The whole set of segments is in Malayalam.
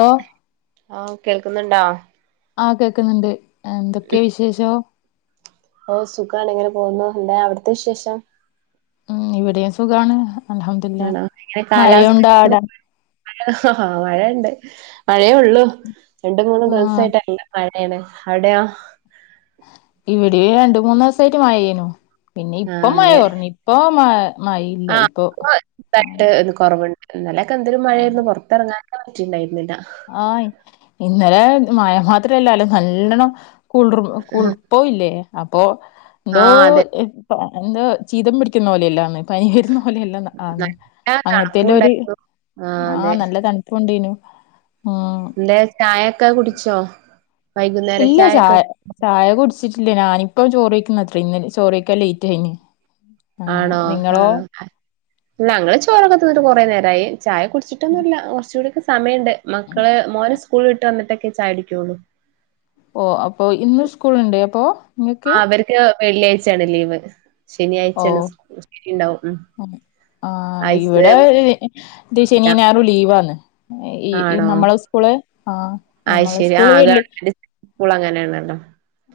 ഓ ഓഹ് കേൾക്ക്ന്നുണ്ടോ ആഹ് കേൾക്ക്‌ന്ന്ണ്ട്. എന്തൊക്കെ വിശേഷം ഓഹ് സുഖാണ് ഇങ്ങനെ പോവുന്നു. എന്താ അവിട്ത്തെ വിശേഷം ഉം ഇവിടെയും സുഖാണ് അൽഹംദുലില്ല മഴയുണ്ടോഅവിടെ. മഴ ആ മഴയുണ്ട് മഴയേ ഒള്ളു രണ്ട് മൂന്ന് ആ ദിവസായിട്ട് നല്ല മഴ. മഴേണ് അവിടെയോ ഇവിടെയും രണ്ട് മൂന്ന് ദിവസായിട്ട് മഴേയ്നു പിന്നെ ആ ഇപ്പം മഴ അതെ കൊറഞ്ഞു. ഇപ്പൊ മ മഴയില്ല ആഹ് ഇപ്പൊ ആ ഇപ്പൊഇതായിട്ട് ഒന്ന് കൊറവുണ്ട്. ഇന്നലൊക്കെ എന്തൊരു ആ മഴേയിരുന്നു. പൊറത്തെറങ്ങാൻ തന്നെ പറ്റിയിണ്ടായിരുന്നില്ല. ആഹ് ഇന്നലെ മഴ മാത്രല്ലാലോ നല്ലെണം കൂളിർ കൂ പോയില്ലേ അപ്പോ എന്തോ ആഹ് അതെ എ എന്താ ചീതം പിടിക്കുന്ന പോലെയില്ലാന്ന് പനി വരുന്ന പോലെല്ലാം ആന്ന് നല്ല തണുപ്പും അങ്ങനത്തെല്ലാം ഒരു ഉണ്ടായിരുന്നു ആഹ് നല്ല തണു [unintelligible] ആഹ് എന്തേ ചായേക്ക കുടിച്ചോ വൈകുന്നേര ഇല്ല ചായൊക്കെ ചായ ചായ കുടിച്ചിട്ടില്ലേ ഞാനിപ്പം ചോറ് കഴിക്കുന്ന [unintelligible] ചോറ് കഴിക്കാൻ ലേറ്റ് ആയിന് ആ ആണോ ആഹ് നിങ്ങളോ അഹ് ഞങ്ങള് ചോറൊക്കെ തിന്നിട്ട് കൊറേ നേരായി ചായ കുടിച്ചിട്ടൊന്നുമില്ല കുറച്ചു കൂടിയൊക്കെ സമയമുണ്ട് ഉം. മക്കള് മോന് സ്കൂളിൽ വിട്ട് വന്നിട്ടൊക്കെ ചായ കുടിക്കുള്ളൂ ഓഹ് അപ്പൊ ഇന്ന് സ്കൂളുണ്ട് അപ്പോ ആഹ് അവർക്ക് വെള്ളിയാഴ്ചയാണ് ലീവ് ഓ ശനിയാഴ്ചയാണ് [unintelligible] ഉം ആഹ് ആഴ്ച ഇവിടെ [unintelligible] ശനീം ഞായറും ലീവാന്ന് ഈ ഈ ആണോ നമ്മള സ്കൂള് ആഹ് അയ് ശരി ആഹ് ഗവൺമെന്റ് സ്കൂള് അങ്ങനെയാണല്ലോ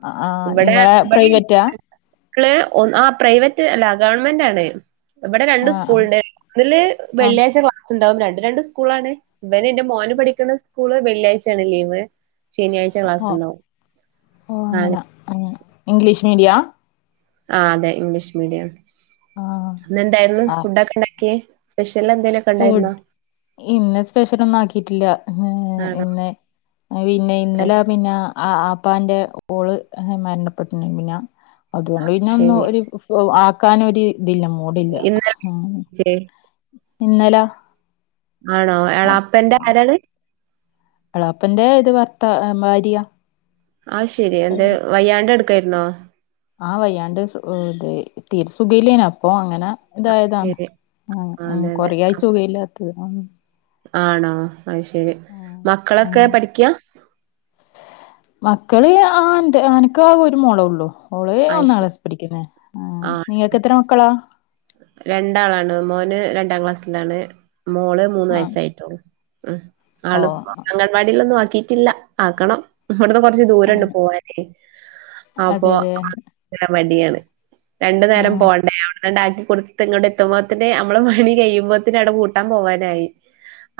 ആ ആ ഇവിടെ നിങ്ങളെ ഇവിടെ പ്രൈവറ്റാ [unintelligible] ഒൻ ആഹ് പ്രൈവറ്റ് അല്ല ഗവൺമെന്റ് ആണ് ഇവിടെ രണ്ട് ആ സ്കൂള്ണ്ട് ഒന്നില് ആ ആ വെള്ളിയാഴ്ച ക്ലാസ് സ്സ്ണ്ടാവും രണ്ട് രണ്ട് സ്കൂളാണ് ഇവന് എന്റെ മോന് പഠിക്കണ സ്കൂള് വെള്ളിയാഴ്ചയാണ് ലീവ് ശനിയാഴ്ച ഓ ക്ലാസ്സുണ്ടാവും ഓ [unintelligible] അങ്ങനെ ഉം. ഇംഗ്ലീഷ് മീഡിയാ ആഹ് അതെ ഇംഗ്ലീഷ് മീഡിയാണ് ആ ഇന്ന് എന്തായിരുന്നു ആ ഫുഡൊക്കെ ഉണ്ടാക്കിയേ സ്പെഷ്യല് എന്തേലുമൊക്കെ ഫുഡ് ഉണ്ടായിരുന്നോ ഇന്ന് സ്പെഷ്യല് ഒന്നും ആക്കിയിട്ടില്ല മ്ഹ് ആണോ ഇന്ന് പിന്നെ അത് ഇന്നല ശ- പിന്ന ആഹ് ആപ്പാന്റെ ഓള് മരണപ്പെട്ടിന് പിന്നെ അതുകൊണ്ട് പിന്നെ ഒന്നും ശരി ഒര് ആക്കാനൊരു ഇതില്ല മൂടില്ല ഇന്നലെ മ്ഹ് വിളിച്ചേ ഇന്നല ആണോ എളാപ്പാന്റെ ആരാണ് എളാപ്പന്റെ ഇത് ഭർത്ത ഭാര്യ അത് ശെരി എന്തേ വയ്യാണ്ട് കെടക്കായിരുന്നോ ആഹ് വയ്യാണ്ട് സു ഇത് തീരെ സുഖമില്ലേന് അപ്പൊ അങ്ങന ഇതായതാണ് ശരി ആഹ് ഉം അതെ അതെ കൊറേയായി സുഖമില്ലാത്തത് ഉം ആണോ അത് ശരി ഉം മക്കളൊക്കെ ഉം. പഠിക്കാ മക്കള് ആഹ് ഇണ്ട് അനക്ക് ആകെ ഒരു മോളേ ഉള്ളൂ ഓള് അത് ഒന്നാം ശരി ക്ലാസിൽ പഠിക്കുന്ന് ആഹ് നിങ്ങൾക്ക് എത്ര മക്കളാ രണ്ടാളാണ് മോന് രണ്ടാം ക്ലാസ്സിലാണ് മോള് മൂന്ന് ആ വയസ്സായിട്ടേ ഉള്ളൂ ഉം ഓ ആള് ഇപ്പൊ അംഗൻവാടിയിലൊന്നും ആക്കിയിട്ടില്ല ആക്കണം ഇവിടുന്ന് കൊറച്ച് ദൂരണ്ട് അങ്ങനെ പോവാനേ അതെ അപ്പൊ അതെ [unintelligible] മടിയാണ് രണ്ടു ആ നേരം പോണ്ടേ അവിടന്ന് കൊണ്ടാക്കി കൊടുത്ത് ഇങ്ങോട്ട് എത്തുമ്പോത്തിന് അമ്മളെ പണി കഴിയുമ്പോത്തിന് അവിടെ പൂട്ടാൻ പോവാനായി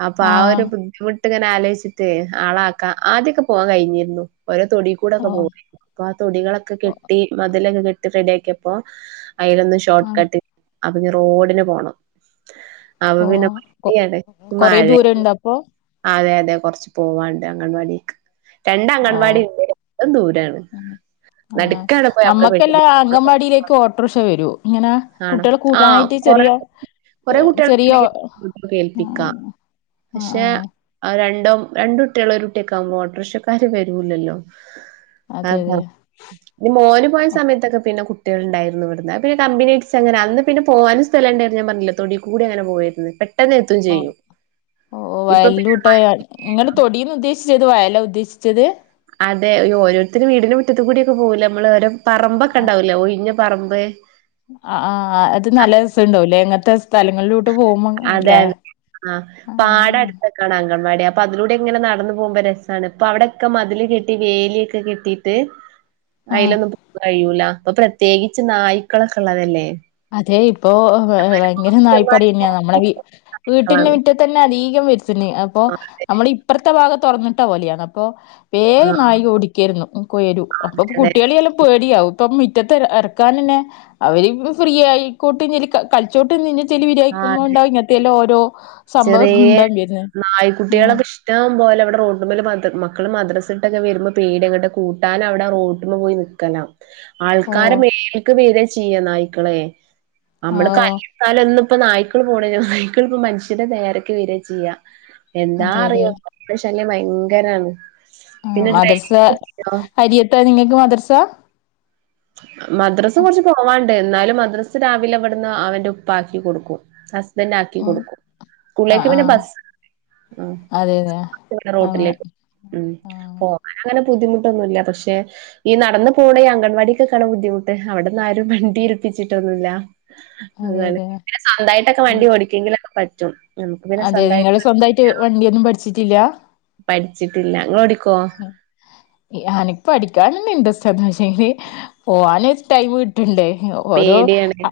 അപ്പൊ ആ ഒരു ബുദ്ധിമു ട്ട്ങ്ങനെ ആലോചിച്ചിട്ട് ആള ആക്കാൻ ആദ്യൊക്കെ പോവാൻ കഴിഞ്ഞിരുന്നു ഓരോ തൊടി ഓ കൂടൊക്കെ പോവേ അപ്പൊ ആ തൊടികളൊക്കെ കെട്ടി മതിലൊക്കെ കെട്ടി റെഡി ആക്കിയപ്പോ അതിലൊന്ന് ആ ഷോർട്ട് കട്ട് അപ്പൊ ഇനി റോഡിന് പോണം അപ്പൊ ഓ പിന്നെ മടി ആണ് മഴെ പ്പൊ ആഹ് അതെ അതെ കുറച്ച് പൂവാണ്ട് അംഗൻവാടിക്ക് രണ്ട് ഓ അംഗൻവാടി ഇണ്ട് രണ്ടും ദൂരാണ് ആ നടുക്കാണ് പോയി നമ്മള് നമ്മുക്കെല്ലാ പെട്ടിട്ട് അംഗൻവാടിയിലേക്ക് ഓട്ടറിഷ വരു ഇങ്ങനെ ആണോ കുട്ടികൾ ആഹ് കൂട്ടാനായിട്ട് കൊറേ ചെറിയ കൊറേ ചെറിയ കുട്ടികളെ കേൾപ്പിക്കാം ആഹാ പക്ഷെ ആഹാ ആ രണ്ടോ രണ്ട കുട്ടികുള്ള ഒരു കുട്ടിയൊക്കെ ആകുമ്പോ ഓട്ടറിഷക്കാര് വരൂല്ലല്ലോ ആ അതെ അതെ മോന് പോയ സമയത്തൊക്കെ പിന്നെ കുട്ടികൾ ഉണ്ടായിരുന്നു ഇവിടന്ന് പിന്നെ കമ്പിന പ അങ്ങന അന്ന് പിന്നെ പോവാനും സ്ഥം ഉണ്ടായിരുന്നു ഞാൻ പറഞ്ഞില്ല തൊടടി കൂടി അങ്ങനെ പോവായിരുന്നു പെട്ടെന്ന് എത്തും ചെയ്യും ഓ ഇപ്പൊ പിന്നെ വയലൂട്ട നിങ്ങ തൊടിയന്ന് ഉദ്ദേശ ശിച്ചത് വയലാ ഉദ്ദേശിച്ചത് അതെ ഈ ഓരോരുത്തും വീടിനന്റെ മുറ്റത്തത്ത് കൂടിയ ഒക്കെ പോകില്ല നമ്മള് ഓരോ ആ പറമ്പൊക്കെണ്ടാവൂല്ലേ ഒഴിഞ്ഞ പറമ്പ് ആ ആ അത് നല്ല രസംണ്ടാവല്ലേ എങ്ങനത്തെ സ്ഥലങ്ങളിലോട്ട് പോകുമ്പോ അല്ലെ ആഹ ആ പാട അടുത്തൊക്കാണ് അങ്കൻവാടി അപ്പൊ അതിലൂടെ ഇങ്ങനെ നടന്നു പോകുമ്പോ രസമാണ് ഇപ്പൊ അവിടെൊക്കെ മതില് കെട്ടി വേലി കെട്ടിട്ട് ആ അയിലൊന്നും കഴിയൂല അപ്പൊ പ്രത്യേകിച്ച് നായ്ക്കളൊക്കെ ഉള്ളതല്ലേ അതെ ഇപ്പോൊ ഭയങ്കര നായ്പ്പടി തന്നെയാ നമ്മളെ വീട്ടിന്റെ മക്കളാണ് മുറ്റ തന്നെ അധികം വരുത്തുന്ന അപ്പൊ ആ നമ്മൾ ഇപ്പറത്തെ ഭാഗ തുറന്നിട്ട പോലെയാണ് അപ്പൊ വേഗ ആ നായിക ഓടിക്കായിരുന്നുയരു അപ്പൊ അതെ കുട്ടികളിയെല്ലാം പേടിയാവും ഇപ്പൊ മുറ്റത്തെ ഇറക്കാൻന്നെ അവര് ഫ്രീ ആയിക്കോട്ട് ഇഞ്ഞ കളിച്ചോട്ട് നിന്നെ ചെലി ആ അതെ വിരിയക്കുമ്പോണ്ടാ ഇങ്ങത്തെല്ലാം ഓരോ സംഭവം ഉണ്ടാവും വരുന്ന നായി കുട്ടികളൊക്ക ഇഷ് റ്റം പോലെവിടെ റോട്ട്മ്മല മക്കൾ മദ്രസ ഇട്ടൊക്കെ വരുമ്പോ പേടിയാ അങ്ങട്ട കൂട്ടാ അവിടെ റോട്ടുമമ്മ പോയി നിക്കും ഗനം ഓ ആൾക്കാര മേൽക്ക് വേരെ ചെയ്യ നായ്ക്കളെ ആ നമ്മള് ഓ കല്ല് ഇടത്താലോ ഇപ്പൊ നായ്ക്കള് പോണ നായ്ക്കളിപ്പ മനുഷ്യന്റെ നേരൊക്ക വെരാ ചെയ്യ എന്താ അതെ അതെ അറിയോ പ്പം ശല്ല്യം ഭയങ്കരാണ് പിന്നെ മദ്രസ്സ ഡ്രൈവിംഗ് ഒക്കെ ചെയ്യോ അരിയത്താ നിങ്ങക്ക് മദ്രസ മദ്രസ കുറച്ച് പോവാണ്ട് എന്നാലും മദ്രസ് രാവിലെ അവിടുന്ന് അവന്റെ ഉപ്പാക്കി കൊടുക്കും ഹസ്‌ബന്റ് ആക്കി ഓ കൊടുക്കും ആ സ്കൂളിലേക്ക് ആ പിന്നെ ബസ് ഉം അതെ അതെ ആ റോട്ടിലേക്ക് ഉം ആഹ് പോകൻ അങ്ങനെ ബുദ്ധിമുട്ടൊന്നുമല്ല പക്ഷെ ഈ നടന്നു പോകണ ഈ അംഗൻവാടി ക്കാണ് ബുദ്ധിമുട്ട് അവിടന്ന ആരും വണ്ടിയേൽപ്പിച്ചിട്ടൊന്നുല്ല അതെ ന്നാലും അതെ സ്വന്തായിട്ടൊക്കെ ഉം. വണ്ടി ഓടിക്കെങ്കിലൊക്കെ പറ്റും നമുക്ക് പിന്നെ അതെ സ്വന്തമായിട്ട് നിങ്ങള്ൾ സ്വന്തമായിട്ട് വണ്ടിയൊന്നും പഠിച്ചിട്ടില്ല പഠിച്ചിട്ടില്ല ങ്ങള് ഓടിക്കോ നക്ക് പഠിക്കൻ ഇൻട്രസ്റ്റ് ഒന്നൂല്ല്യനിം പോവാൻ ടൈമ് ണ്ട് ഓരോ പേടിയാണ്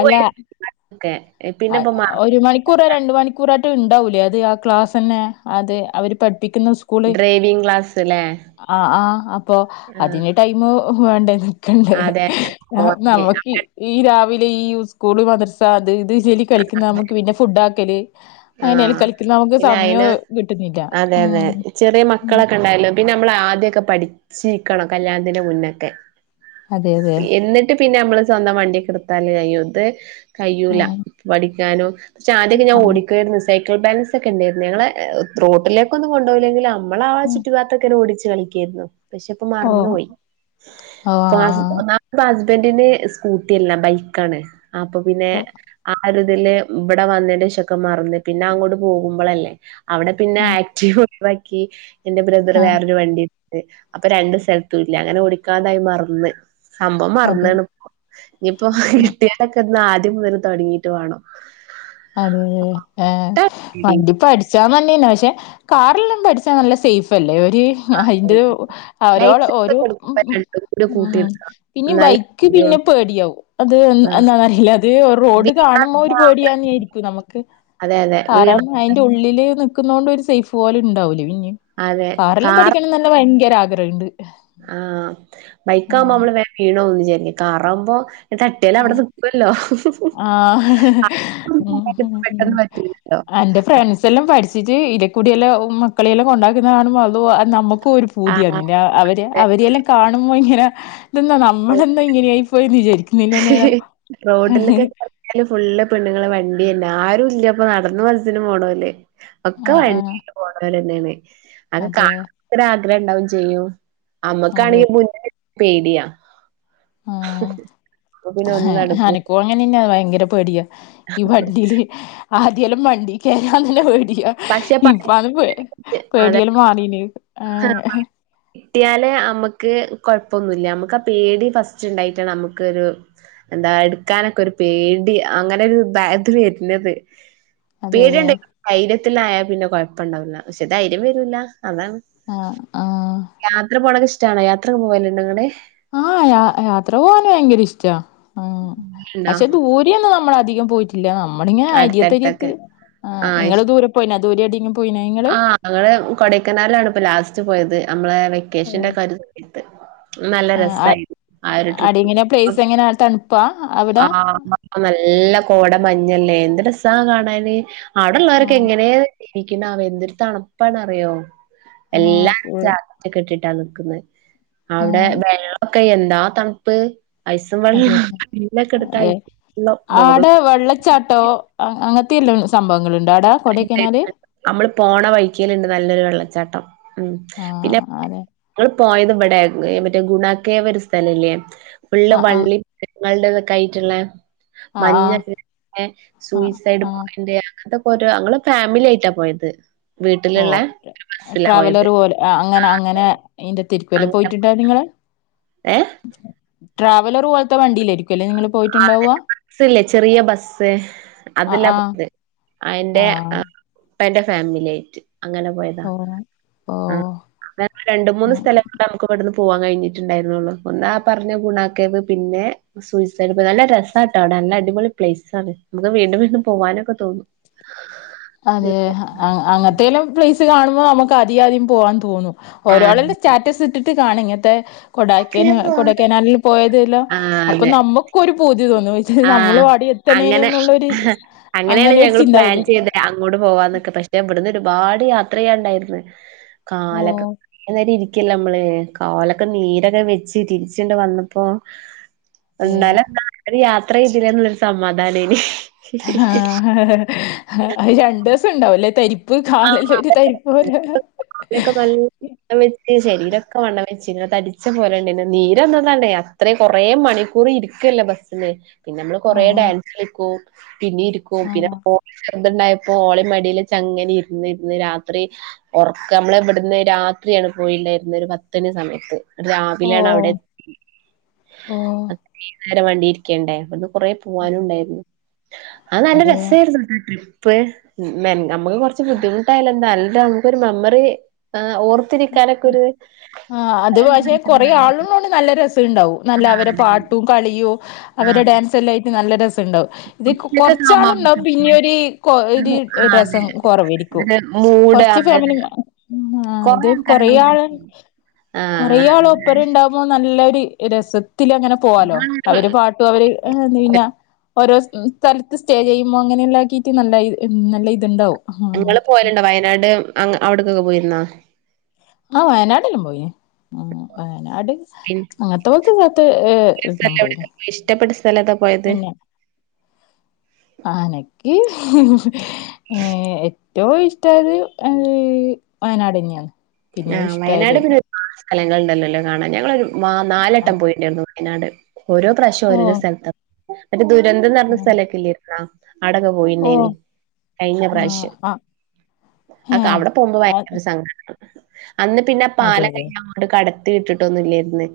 അല്ല ഓക്കെ അ ഒരു മണിക്ക് മിക്കൂറ രണ്ട മണിക്കൂറായിട്ടും ഉണ്ടാവൂില്ലേ അത് ആ ക്ലാസ് തന്നെ അത് അവര് പഠിപ്പിക്കുന്ന സ്കൂ സ്കൂ ഡ്രൈവിങ് ക്ലാസ് ല്ലേ ആ ആഹ അപ്പൊ അതിന് ടൈമ വേണ്ട ണ്ട ആ അതെ പോവാന് നമക്ക് ഈ രാവിലെ ഈ സ്കൂള് മദർസ അത് ഇത് ജലി കളിക്കുന്നത് നമുക്ക് പിന്നെ ഫുഡ് ആാക്കല് അങ്ങനൽ ആഹ് കളിക്കൽ നമുക്ക് പിന്നെ സമയം അയിന് കിട്ടുന്നില്ല അതെ അതെ ഉം ചെറിയ മക്കളൊക്കെ ഉണ്ടായല്ലോ പിന്നെ നമ്മള ആദ്യൊക്കെ പഠിച്ചിരിക്കണം കല്യാണത്തിന്റെ മുന്നൊക്കെ അതെ അതെ എന്നിട്ട് ട്ട് പിന്നെ നമ്മള് സ്വന്തം വണ്ടി എടുത്താല് കയ്യു ഇത് കയ്യൂല ആഹ് പഠിക്കാനോ പക്ഷെ ആദ്യൊക്കെ ഞാൻ ആഹ് ഓടിക്കായിരുന്നു സൈക്കിൾ ബാലൻസ് ഒക്കെ ഉണ്ടായിരുന്നു ഞങ്ങള് റോട്ടിലേക്കൊന്നും കൊണ്ടുപോയില്ലെങ്കിലും നമ്മള ചുറ്റുപാടത്തൊക്കെ ഓടിച്ച് കളിക്കായിരുന്നു പക്ഷെപ്പൊ ഓഹ് മറന്നുപോയി ഓഹ് പ്പൊ ആഹ് ഹസ്ബന്റ്ന് സ്കൂട്ടിയല്ല ബൈക്കാണ് അപ്പൊ പിന്നെ ഓഹ് ആ ഒരിതില് ഇവടെ വന്നേന്റെ ശേശൊക്കെ മറന്നു പിന്നങ്ങോട്ട് പോകുമ്പളല്ലേ അവടെ പിന്നെ ആഹ് ആക്റ്റീവ ഒഴിവാക്കി എന്റെ ബ്രദറ് ആഹ് വേറൊരു വണ്ടി അപ്പൊ രണ്ട് സ്ഥലത്തൂല്ല അങ്ങനെ ഓടിക്കാതായി മറന്ന് സംഭവം അതെ മറന്ന്ണ്പ്പോ ഇനിപ്പോ ആ. കിട്ടിയാണ്ടൊക്കൊന്ന് ആദ്യം മുതല് തുടങ്ങിട്ട് വാണം അതെ ആഹ് വണ്ടിപടി ച്ചാൻ നല്ലേന് പക്ഷെ കാറില്ലാം പഠിച്ചാ നല്ല സേഫ് അല്ലേ ഒരു അയ്ന്റെ അവരോട് ലൈസൻസ് ഓരോ ഒക്കെ എടുക്കുമ്പോ രണ്ടും കൂടി ഉം കൂട്ടിയെടുക്കണം പിന്നീം ബൈ എന്നാലേ ക്ക് പിന്നെ പേടിയാവും അത് ആ എന്താന്നറിയില്ല അത് റോഡ് വീണ കാണുമ്പോ ഒരു പേടിയാണി നമുക്ക് അതെ അതെ വീണ കാറാവുമ്പോ അയ്ന്റുള്ളില് നിക്കുന്നോണ്ടൊരു സേഫ് പോലെണ്ടാവൂലേ പിന്നീം അതെ കാറെല്ലാം കാർ പഠിക്കണംന്നല്ല ഭയങ്കര ആഗ്രഹ്ണ്ട് ആഹ് ബൈക്കാവുമ്പോ നമ്മള് വേറെ വീണോന്ന് വിചാരിക്കും കറാവുമ്പോ തട്ടിയാലും അവിടെ ആഹ് നിക്കുവല്ലോ ആഹ് ഉം പെട്ടെന്ന് പറ്റൂലല്ലോ അന്റെ ഫ്രണ്ട്സ് ഇതെല്ലാം പഠിച്ചിട്ട് ഇതേക്കൂടിയെല്ലാം മക്കളെയെല്ലാം കൊണ്ടാക്കുന്നത് കാണുമ്പോ അത നമ്മുക്ക് ഒരു പൂതിയാണ് ആഹ് നിന്റ അവര് അതെ അവരെയെല്ലാം കാണുമ്പോ ഇങ്ങനെ ഇതെന്നാ നമ്മളന്താ ഇങ്ങനെയായി പോയെന്ന് വിചാരിക്കും നിന്റെ നേരം റോഡിലൊക്കെ ഫുള്ള് പെണ്ണുങ്ങളെ വണ്ടിയെന്നെ ആരും ഇല്ലപ്പൊ നടന്ന് ബസ്സ്‌ന് പോണോല് ഒക്കെ ആ ആ വണ്ടീല് പോണോലെന്നേണ് അത് അതെ കാണു മ്പോ ആഗ്രഹംണ്ടാവും ചെയ്യും അതെ നമ്മക്കാണെങ്കി മുന്നേ പേടിയാ അപ്പൊ പിന്നെ ഒന്നും ആഹ് നടക്കൂല അനക്കോ അങ്ങനന്നെയാ ഭയങ്കര പേടിയാ ഈ വണ്ടിയില് ആദ്യെല്ലാം വണ്ടീ കേറാൻ തന്നെ പേടിയാ പക്ഷെ പഠിച്ച് ഇപ്പത് പേ അതെ പേടിയെല്ലാം മാറീന് ആഹ് കിട്ടിയാല് അമ്മക്ക് കൊഴപ്പൊന്നുല്ല നമ്മുക്കാ പേടി ഫസ്റ്റ് ഉണ്ടായിട്ടാണ് നമുക്കൊരു എന്താ എടുക്കാനൊക്കൊരു പേടി അങ്ങനെ ഒരുതായത് വരുന്നത് അതെ അതെ പേടിണ്ട ധൈര്യത്തിലായ പിന്നെ കുഴപ്പണ്ടാവില്ല പക്ഷെ ധൈര്യം വരൂല്ല അതാണ് ആഹ് ആഹ് യാത്ര പോണൊക്കിഷ്ടാണോ യാത്രൊക്കെ പോവല്ണ്ടൊങ്ങള് ആഹ് യാത്ര പോകാന് ഭയങ്കരിഷ്ടാ ആഹ് ണ്ടോ പക്ഷെ ദൂ രെന്നും നമ്മളധികം പോയിട്ടില്ല നമ്മളിങ്ങനെ അരിയത്തരിയത്ത് അടുത്തടുത്തൊക്കെ ആഹ് നിങ്ങള് ദൂരെ പോയിനാ ദൂരെ എവിടെങ്കിലും പോയീനാ നിങ്ങള് ആഹ് ഞങ്ങള് കൊടയ്ക്കനാലാണ്പ്പൊ ലാസ്റ്റ് പോയത് നമ്മളെ വെക്കേഷന്റെ ഓഹ് കാര്യത്ത് നല്ല ആഹ് രസായിരുന്നു ആഹ് ഒരു ആടെ ട്രിപ്പ് എങ്ങനെ പ്ലേസ് എങ്ങനെ തണുപ്പാ അവിടെ ആഹ് ആഹ് നല്ല കോട മഞ്ഞല്ലേ എന്ത് രസാ കാണാന് അവിടെള്ളോറൊക്കെ ആഹ് എങ്ങനേ ജീവിക്കു ക്ക്ണാവോ എന്തൊരു തണുപ്പാണറിയോ ആഹ് എല്ലാം ഫുൾ ജാക്കറ്റ് ഒക്കെ ഇട്ടിട്ടാ നിക്കുന്നേ അവിടെ ആഹ് വെള്ളൊക്കെ എന്താ തണുപ്പ് ഐസും അതെ അതെ വെള്ളംല്ലക്കെടുത്ത ഐസുവെള്ളം മുഖം ച്ചാട്ടോ അങ്ങൻത്തെയെല്ലാം സംഭവങ്ങള്ണ്ട് അവ്ടാ നമ്മള് പോണ വൈക്കല്ണ്ട് നല്ലൊരു വെള്ളച്ചാട്ടം ഉം പിന്നെ ആണ് ങ്ങള് പോയത് ഇബടെ ഏഹ് മറ്റേ ഗുണാക്കേവൊരു സ്ഥലല്ലേ? ഫുള്ള് ആഹ് ആഹ് വള്ളി [unintelligible] [unintelligible] ഇതൊക്കായ്റ്റ്ള്ള, ആഹ് മഞ്ഞൊക്കെ ആഹ് [unintelligible] ആഹ് സൂയിസൈഡ് ആഹ് പോയിന്റ് അതൊക്കോരോ അങ്ങള് ഫാമിലി ആയിട്ടാ പോയത് വീട്ടിലുള്ള ഓക്കെ ബസ്സിലാ പോയത് ട്രാവലറ് പോലെ അങ്ങനെ അങ്ങനെ ഇയ്ന്റെ തിരുക്കല്ല് പോയിട്ടുണ്ടോ നിങ്ങള്? ഏഹ്? ട്രാവലറ് പോലത്തെ വണ്ടീലായിരിക്ക്വല്ലേ നിങ്ങള് ആഹ് പോയിട്ടുണ്ടാവുക [unintelligible] ബസ്സ്ല്ലേ ചെറിയ ബസ്സ് ആ അതിലാ ആ പോയത് ആ അയിന്റെ ഉപ്പാന്റെ ഫാമിലി ആയിട്ട് അങ്ങനെ പോയതാ. ഓ ഓ ആഹ് [unintelligible] രണ്ട് മൂന്ന് ഉം. സ്ഥലങ്ങളാ നമുക്ക് ഇവടുന്ന് പൂവ്വാൻ കഴിഞ്ഞിട്ടുണ്ടായിരുന്നുള്ളു. ഒന്ന് ആഹ് പറഞ്ഞ ഗുണാക്കേവ് പിന്നെ സൂയിസൈഡ് പോയി നല്ല രസാട്ടാ അവടെ. നല്ലടിപൊളി പ്ലേസ് ആണ്. നമുക്ക് വീണ്ടും വീണ്ടും പോവാനൊക്കെ തോന്നും. അതെ അ അങ്ങനത്തേലും പ്ലേസ് കാണുമ്പോ നമുക്ക് അധികധികം പോവാൻ തോന്നും ആ ഓരോളന്റെ സ്റ്റാറ്റസ് ഇട്ടിട്ട് കാണും ഇങ്ങത്തെ കൊടാക്കന കൊടൈക്കനാലിൽ പോയതല്ലാം. ആ അപ്പോ അതെ നമ്മക്കും ഒരു പൂതിതോന്നും. വെച്ചാല് ആ നമ്മളും അടി എ അങ്ങനെ അങ്ങനെയാണ് ഒരു ഞങ്ങള് പ്ലാൻ ചിന്താഗതി ചെയ്തന് അങ്ങോട് പോവാന്നൊക്കെ. പക്ഷേ ഇവിടന്ന് ഒരുപാട് യാത്രയ്യാണ്ടായിരുന്ന്. ഓ കാലൊക്കെ കൊറേ നേരിരി ക്കില്ലേമ്മള് കാലൊക്കെ നീരൊക്കെ വെച്ച് തിരിച്ച്ണ്ട് വന്നപ്പോ അതെ എന്നാലന്താ ഒര് യാത്രയ്തില്ലേ എന്നുള്ളരു സമാധാനേന് അത് രണ്ടുസം ഉണ്ടാവുല്ലേ തരി [unintelligible] കാലൊക്കെ നൽ [unintelligible] വെച്ച് ശരീരൊക്കെ വണ്ണം വെച്ചിന്ന്. തടിച്ച പോലെണ്ടായിന്ന്. നീരന്താന്നറയാ അത്രയും കൊറെ മണിക്കൂറ് ഇരിക്കല്ലോ ബസ്സിന് പിന്നെമ്മള് കൊറേ ഓഹ് ഡാൻസ് കളിക്കും. പിന്നെ ഇരിക്കും. പിന്നെ ആഹ് [unintelligible] എന്ത്‌ണ്ടായപ്പോ ഓളീം മടിലച്ചങ്ങനെ ഇരുന്ന് ഇരുന്ന് രാത്രി ഒറക്ക മ്മള് ഇബിടുന്ന് രാത്രിയാണ് പോയിണ്ടായിരുന്ന്. ഒരു പത്തണി സമയത്ത് രാവിലെയാണ് അവിടെ ഓഹ് [unintelligible] ഓഹ് നേരം വണ്ടിയിരിക്കണ്ടേ അത് കൊറേ പൂവാനുണ്ടായിരുന്നു അത് നല്ല അതെ. രസായിരുന്നുട്ടോ ട്രിപ്പ്. മെൻ നമുക്ക് കൊറ ച്ച് ബുദ്ധിമുട്ടായാലെന്താ? [unintelligible] നമുക്കൊരു മെമ്മറി. ആഹ് ഓർത്തിരിക്കാനൊക്കെ ഒരു ആഹ് അത് ആ പക്ഷേ കൊറെ ആള് ഉള്ളോണ്ട് നല്ല രസണ്ടാവും. നല്ല അവര അതെ. പാട്ടും കളിയു ആ. അവരടെ ഡാൻസ് എല്ലാം ആയിട്ട് നല്ല രസണ്ടാവും. ഇത് കൊ ഒറ്റക്കൊക്കെ ആവുമ്പോ കൊറച്ചാള്ണ്ടാവും നമുക്ക് പിന്നിം ഒരി കൊ ഒരി പിന്നെ ആ അതെ. ഡ്രസം കൊറവേരിക്കും. ഒരു മൂഡ് കൊറച്ച് അതെ ഫാമിലി അതെ. മാ ഉം ആഹ് കൊറേ ഇത് ആൾക്കാരെ നമുക്ക് കൊറേയാൾ ഇഷ്ടമാണ്. ആ ആ കൊറേയാൾ ഒപ്പരണ്ടാവുമ്പോ നല്ല ഒര് രസത്തിലങ്ങനെ പോവാലോ. നിങ്ങള് അവര് പാട്ടും അവര് ഏഹ് [unintelligible] കഴിഞ്ഞാ ഓരോ സ് സ്ഥലത്ത് സ്റ്റേ ചെയ്യുമ്പോ അങ്ങനെല്ലാക്കിയിറ്റ് നല്ലായി. ഉം നല്ല ഇതുണ്ടാവും ഉം നിങ്ങള് പോയലുണ്ടോ? വയനാട് അവിടക്കൊക്കെ പോയിരുന്നാ? ആഹ് വയനാട് എല്ലോം പോയിന്. ആഹ് വയനാട് പിന്നെ അങ്ങത്തെ പോൽത്ത സ്ഥല ത്ത് ഏഹ് ഒരു എല്ലാം സ്ഥലം പോയിന്. എവിടൊക്കെ പോയി ഇഷ്ടപ്പെട്ട സ്ഥലം ഏതാ പോയത്? പിന്നെ അനക്കി ഏഹ് ഏറ്റവും ഇഷ്ടായത് ഏഹ് വയനാടന്നെയാണ് ആഹ് വയനാട് എന്ന് കേ സ്ഥലങ്ങള്ണ്ടല്ലോല്ലേ കാണാൻ. ഞങ്ങളൊരു വാ നാലട്ടം ആഹ് പോയിട്ട്ണ്ടായിരുന്നു വയനാട്. ഓരോ പ്രാവശ്യോ ഓരോരോ ഓഹ് സ്ഥലത്താ. മറ്റേ ദുരന്തം നടന്ന സ്ഥലൊക്കെ ഇല്ലരുന്നാ? അടൊക്കെ പോയിണ്ടേനി ഓഹ് കഴിഞ്ഞ ആഹ് പ്രാവശ്യം ആഹ് അക്ക ഏഹ് അവിട പോകുമ്പോ ഭയങ്കര സങ്കട അന്ന് പിന്നെ അതെ പാലക്ക അതെ [unintelligible] അങ്ങോട് കടത്തി വിട്ടിട്ടൊന്നുല്ലാരുന്ന്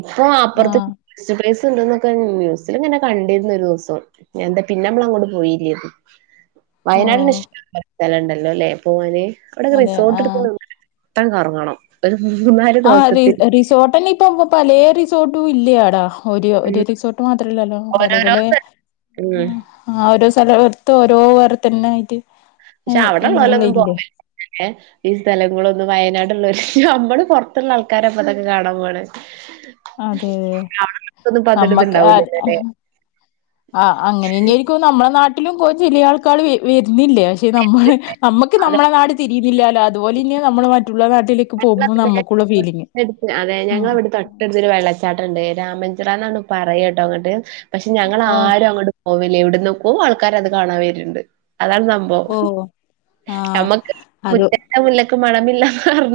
ഇപ്പൊ അപ്പുറത്ത് ആഹ് സ്റ്റ് പ്രയ്സ് ഉണ്ടൊന്നൊക്കെ നൂസിലങ്ങനെ കണ്ടിരുന്നൊരുദൊസം എന്താ പിന്നെ നമ്മള് അങ്ങോട് പോയീല്ലായിരുന്നു ഓ വയനാടില് ഇഷ്ടം [unintelligible] സ്ഥലണ്ടല്ലോലേ പോവാന് അവിടെക്കെ അതെ റിസോർട്ട് ആഹ് എടുക്ക [unintelligible] ത്തം കറങ്ങണം ഒരു മൂന്നാല് ആഹ് റിസ് ദിവസത്തിന് അ റിസോർട്ടല്ലേപ് ഇപ്പൊ പോ പലേ റിസോർട്ടും ഇല്ല്യാടാ ഒരു ഒരു ഉം റിസോർട്ട് മാത്രോല്ലല്ലോ പലേ ഓരോരോ പലേ ഉം ആ ഓരോ സ്ഥലത്ത് ഓരോ വേർ തന്നെ ആയിട്ട് പക്ഷെ അവിടെള്ള [unintelligible] ഇല്ലേ പോല [unintelligible] ല്ലേ ഈ സ്ഥലങ്ങളൊന്നും വയനാട്ള്ളവര് നമ്മള് പുറത്തുള്ള ആൾക്കാര ഇപ്പതൊക്കെ കാണാൻ പോണേ അ അതെ അതെ [unintelligible] ക്കൊന്നും പതില് ഇത് നമ്മക്ക് ഇണ്ടാവൂലല്ലേല്ലേ ആഹ് ആഹ് അങ്ങനെനേയിരിക്കും നമ്മളെ നാട്ടിലും പോയി ചിലയാൾക കാള് വെ വെരുന്നില്ലേ പക്ഷെ നമ്മള് നമ്മുക്ക് നമ്മളെ നാട് തിരി ഇല്ല്യാല അതുപോലെന്യ നമ്മള് മറ്റുള്ള നാട്ടിലേക്ക് പോകുമ്പോ ഞങ്ങളവിടെ നമ്മുക്കുള്ള ഫീലിങ് ഇവിടടുത്തൊരു വെള്ളച്ചാട്ടുണ്ട് രാമഞ്ചിറ എന്നാണ് പറയ്യ്യാട്ടോ അങ്ങട്ട് പക്ഷെ ഞങ്ങളാരും അങ്ങോട്ട് പോവില്യ ഇവിടന്ന് പോവു ആൾക്കാരത് കാണാൻ വെരുണ്ട് അതാണ് നമ്മ [unintelligible] ഞമ്മക്ക് മുറ്റത്തെ മുല്ലക്ക് മണമില്ലന്ന് പറഞ്ഞ